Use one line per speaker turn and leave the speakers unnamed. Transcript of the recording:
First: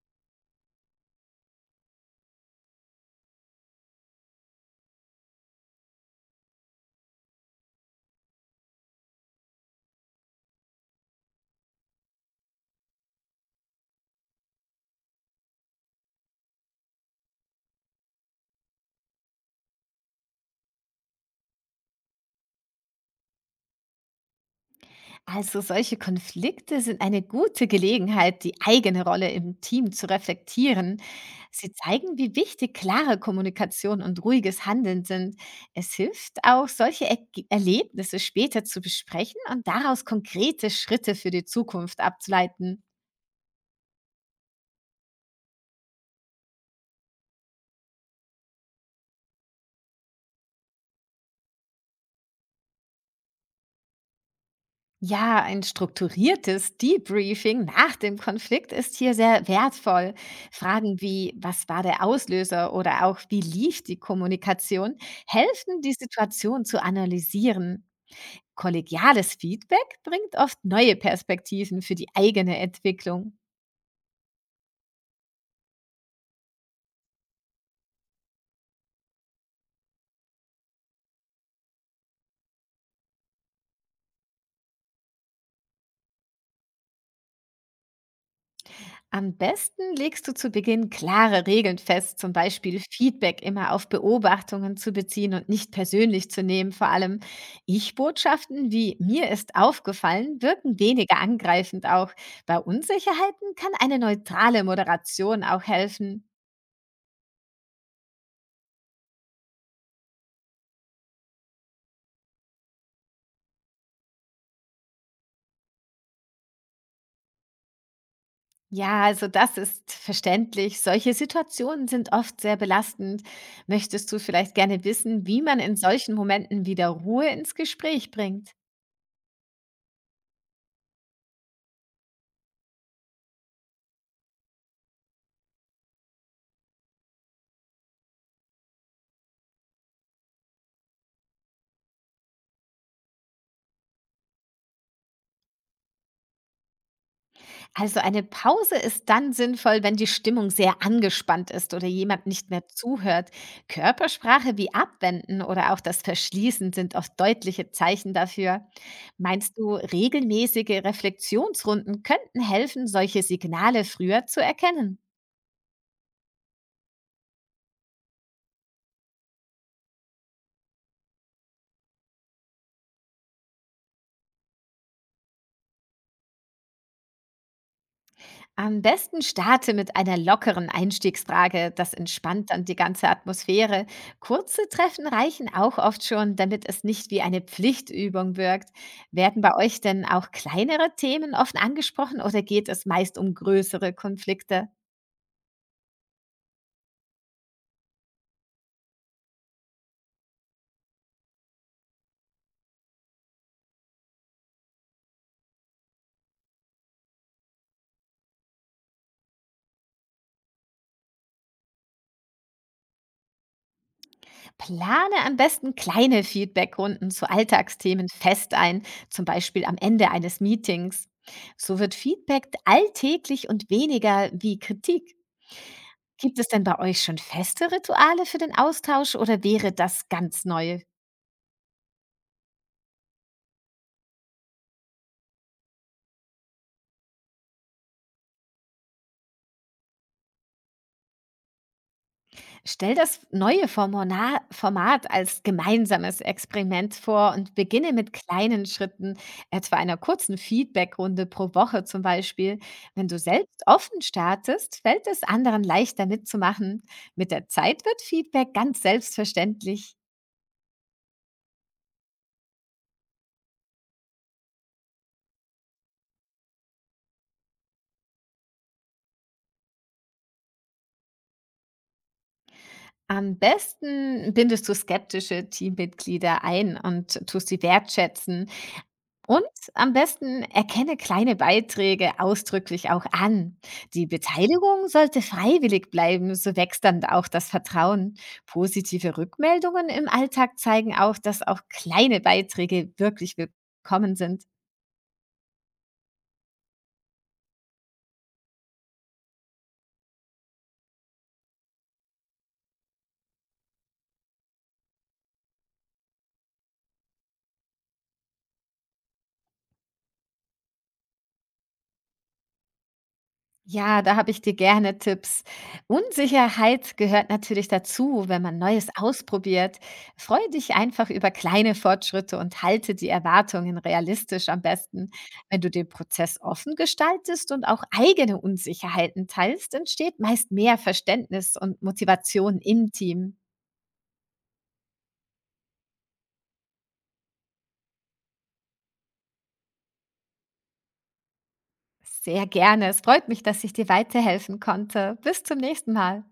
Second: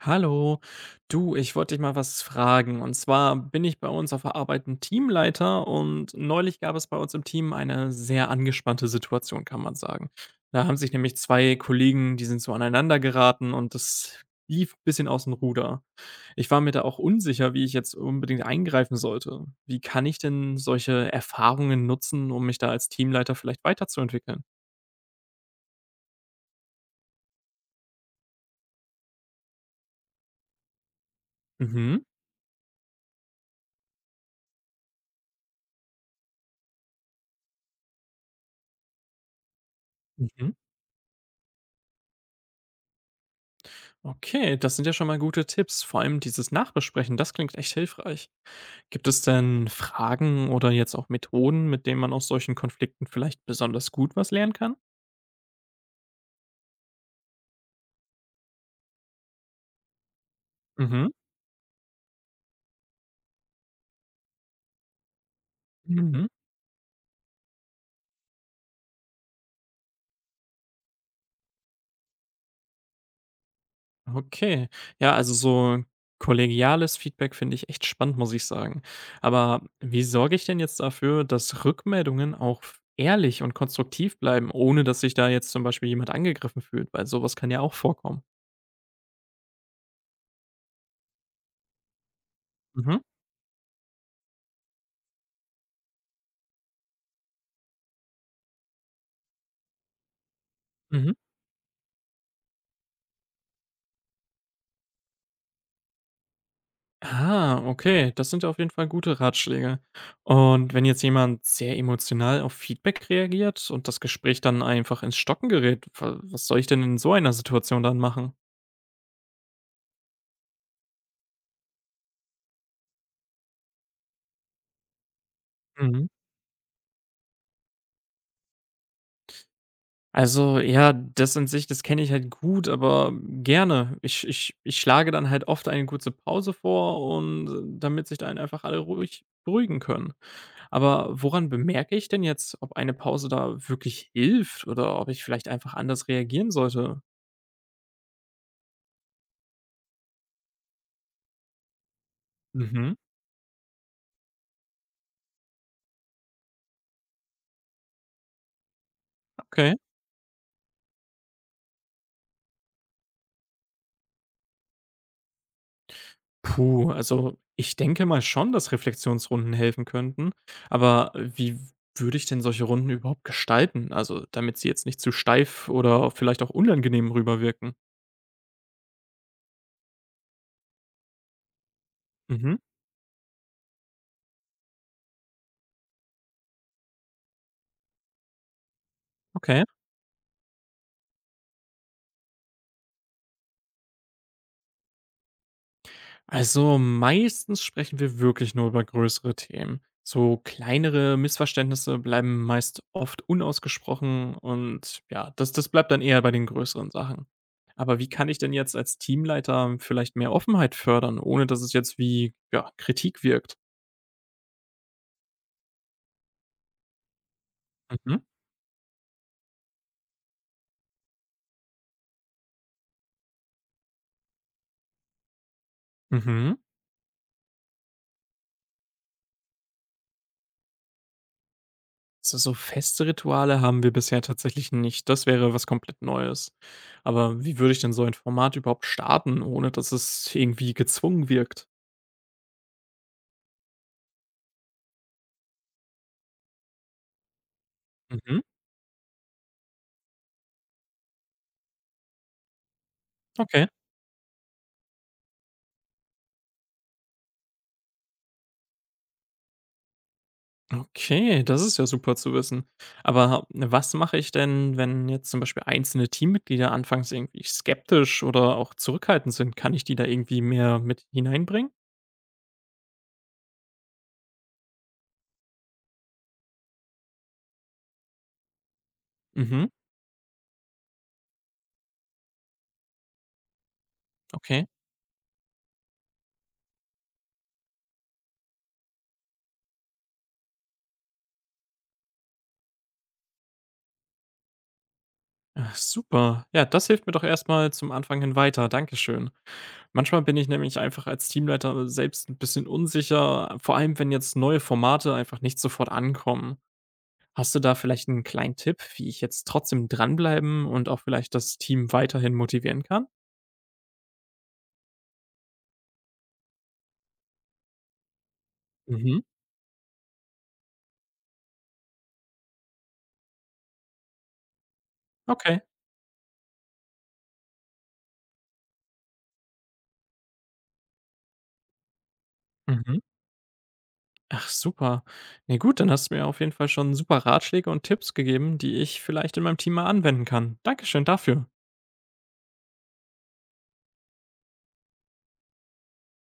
Hallo, du, ich wollte dich mal was fragen. Und zwar bin ich bei uns auf der Arbeit ein Teamleiter und neulich gab es bei uns im Team eine sehr angespannte Situation, kann man sagen. Da haben sich nämlich zwei Kollegen, die sind so aneinander geraten und das lief ein bisschen aus dem Ruder. Ich war mir da auch unsicher, wie ich jetzt unbedingt eingreifen sollte. Wie kann ich denn solche Erfahrungen nutzen, um mich da als Teamleiter vielleicht weiterzuentwickeln?
Also solche Konflikte sind eine gute Gelegenheit, die eigene Rolle im Team zu reflektieren. Sie
Mhm.
zeigen, wie wichtig klare Kommunikation und ruhiges Handeln sind. Es hilft auch, solche er Erlebnisse später zu besprechen und daraus
Mhm.
konkrete Schritte für die Zukunft abzuleiten.
Okay, das sind ja schon mal gute Tipps. Vor allem dieses Nachbesprechen, das klingt echt hilfreich. Gibt es denn Fragen oder jetzt auch Methoden, mit denen man aus solchen Konflikten vielleicht besonders gut was lernen kann?
Ja, ein strukturiertes Debriefing nach dem Konflikt ist hier sehr wertvoll. Fragen
Mhm.
wie, was war der Auslöser oder auch, wie lief die Kommunikation, helfen, die
Mhm.
Situation zu analysieren. Kollegiales Feedback bringt oft neue Perspektiven für die eigene Entwicklung.
Okay. Ja, also so kollegiales Feedback finde ich echt spannend, muss ich sagen. Aber wie sorge ich denn jetzt dafür, dass Rückmeldungen auch ehrlich und konstruktiv bleiben, ohne dass sich da jetzt zum Beispiel jemand angegriffen fühlt? Weil sowas kann ja auch vorkommen.
Am besten legst du zu Beginn klare Regeln fest, zum Beispiel
Mhm.
Feedback immer auf Beobachtungen zu beziehen und nicht persönlich zu nehmen. Vor allem Ich-Botschaften wie mir ist aufgefallen wirken
Mhm.
weniger angreifend auch. Bei Unsicherheiten kann eine neutrale Moderation auch helfen.
Ah, okay, das sind ja auf jeden Fall gute Ratschläge. Und wenn jetzt jemand sehr emotional auf Feedback reagiert und das Gespräch dann einfach ins Stocken gerät, was soll ich denn in so einer Situation dann machen?
Ja, also das ist verständlich. Solche Situationen sind oft sehr belastend. Möchtest du vielleicht gerne wissen, wie man in
Mhm.
solchen Momenten wieder Ruhe ins Gespräch bringt?
Also, ja, das an sich, das kenne ich halt gut, aber gerne. Ich schlage dann halt oft eine kurze Pause vor und damit sich dann einfach alle ruhig beruhigen können. Aber woran bemerke ich denn jetzt, ob eine Pause da wirklich hilft oder ob ich vielleicht einfach anders reagieren sollte?
Also eine Pause ist dann sinnvoll, wenn die Stimmung sehr angespannt ist oder jemand nicht mehr
Mhm.
zuhört. Körpersprache wie Abwenden oder auch das Verschließen sind oft deutliche Zeichen dafür. Meinst
Okay.
du, regelmäßige Reflexionsrunden könnten helfen, solche Signale früher zu erkennen?
Puh, also ich denke mal schon, dass Reflexionsrunden helfen könnten, aber wie würde ich denn solche Runden überhaupt gestalten? Also, damit sie jetzt nicht zu steif oder vielleicht auch unangenehm rüberwirken.
Am besten starte mit einer lockeren Einstiegsfrage. Das entspannt
Mhm,
dann die ganze Atmosphäre. Kurze Treffen reichen auch oft schon, damit es nicht wie eine Pflichtübung wirkt. Werden bei
okay.
euch denn auch kleinere Themen oft angesprochen oder geht es meist um größere Konflikte?
Also, meistens sprechen wir wirklich nur über größere Themen. So kleinere Missverständnisse bleiben meist oft unausgesprochen und ja, das bleibt dann eher bei den größeren Sachen. Aber wie kann ich denn jetzt als Teamleiter vielleicht mehr Offenheit fördern, ohne dass es jetzt wie ja, Kritik wirkt?
Plane am besten kleine Feedbackrunden zu Alltagsthemen
Mhm,
fest ein, zum Beispiel am Ende eines Meetings. So wird Feedback alltäglich und weniger wie Kritik. Gibt es
mhm.
denn bei euch schon feste Rituale für den Austausch oder wäre das ganz neu?
So feste Rituale haben wir bisher tatsächlich nicht. Das wäre was komplett Neues. Aber wie würde ich denn so ein Format überhaupt starten, ohne dass es irgendwie gezwungen wirkt?
Stell das neue Formona Format als gemeinsames Experiment vor und beginne mit
Mhm,
kleinen Schritten, etwa einer kurzen Feedbackrunde pro Woche zum Beispiel. Wenn du selbst
okay.
offen startest, fällt es anderen leichter mitzumachen. Mit der Zeit wird Feedback ganz selbstverständlich.
Okay, das ist ja super zu wissen. Aber was mache ich denn, wenn jetzt zum Beispiel einzelne Teammitglieder anfangs irgendwie skeptisch oder auch zurückhaltend sind? Kann ich die da irgendwie mehr mit hineinbringen?
Am besten bindest du skeptische Teammitglieder ein und tust sie wertschätzen. Und
Mhm,
am besten erkenne kleine Beiträge ausdrücklich auch an. Die
okay.
Beteiligung sollte freiwillig bleiben, so wächst dann auch das Vertrauen. Positive Rückmeldungen im Alltag zeigen auch, dass auch kleine Beiträge wirklich willkommen sind.
Ach, super. Ja, das hilft mir doch erstmal zum Anfang hin weiter. Dankeschön. Manchmal bin ich nämlich einfach als Teamleiter selbst ein bisschen unsicher, vor allem wenn jetzt neue Formate einfach nicht sofort ankommen. Hast du da vielleicht einen kleinen Tipp, wie ich jetzt trotzdem dranbleiben und auch vielleicht das Team weiterhin motivieren kann?
Ja, da habe ich dir gerne Tipps. Unsicherheit gehört natürlich dazu, wenn man Neues
Mhm.
ausprobiert. Freue dich einfach über kleine Fortschritte und halte die Erwartungen realistisch am besten.
Okay.
Wenn du den Prozess offen gestaltest und auch eigene Unsicherheiten teilst, entsteht meist mehr Verständnis und Motivation im
Mhm.
Team.
Ach super. Na gut, dann hast du mir auf jeden Fall schon super Ratschläge und Tipps gegeben, die ich vielleicht in meinem Team mal anwenden kann. Dankeschön dafür.
Sehr gerne. Es freut mich, dass ich dir weiterhelfen konnte. Bis zum nächsten Mal.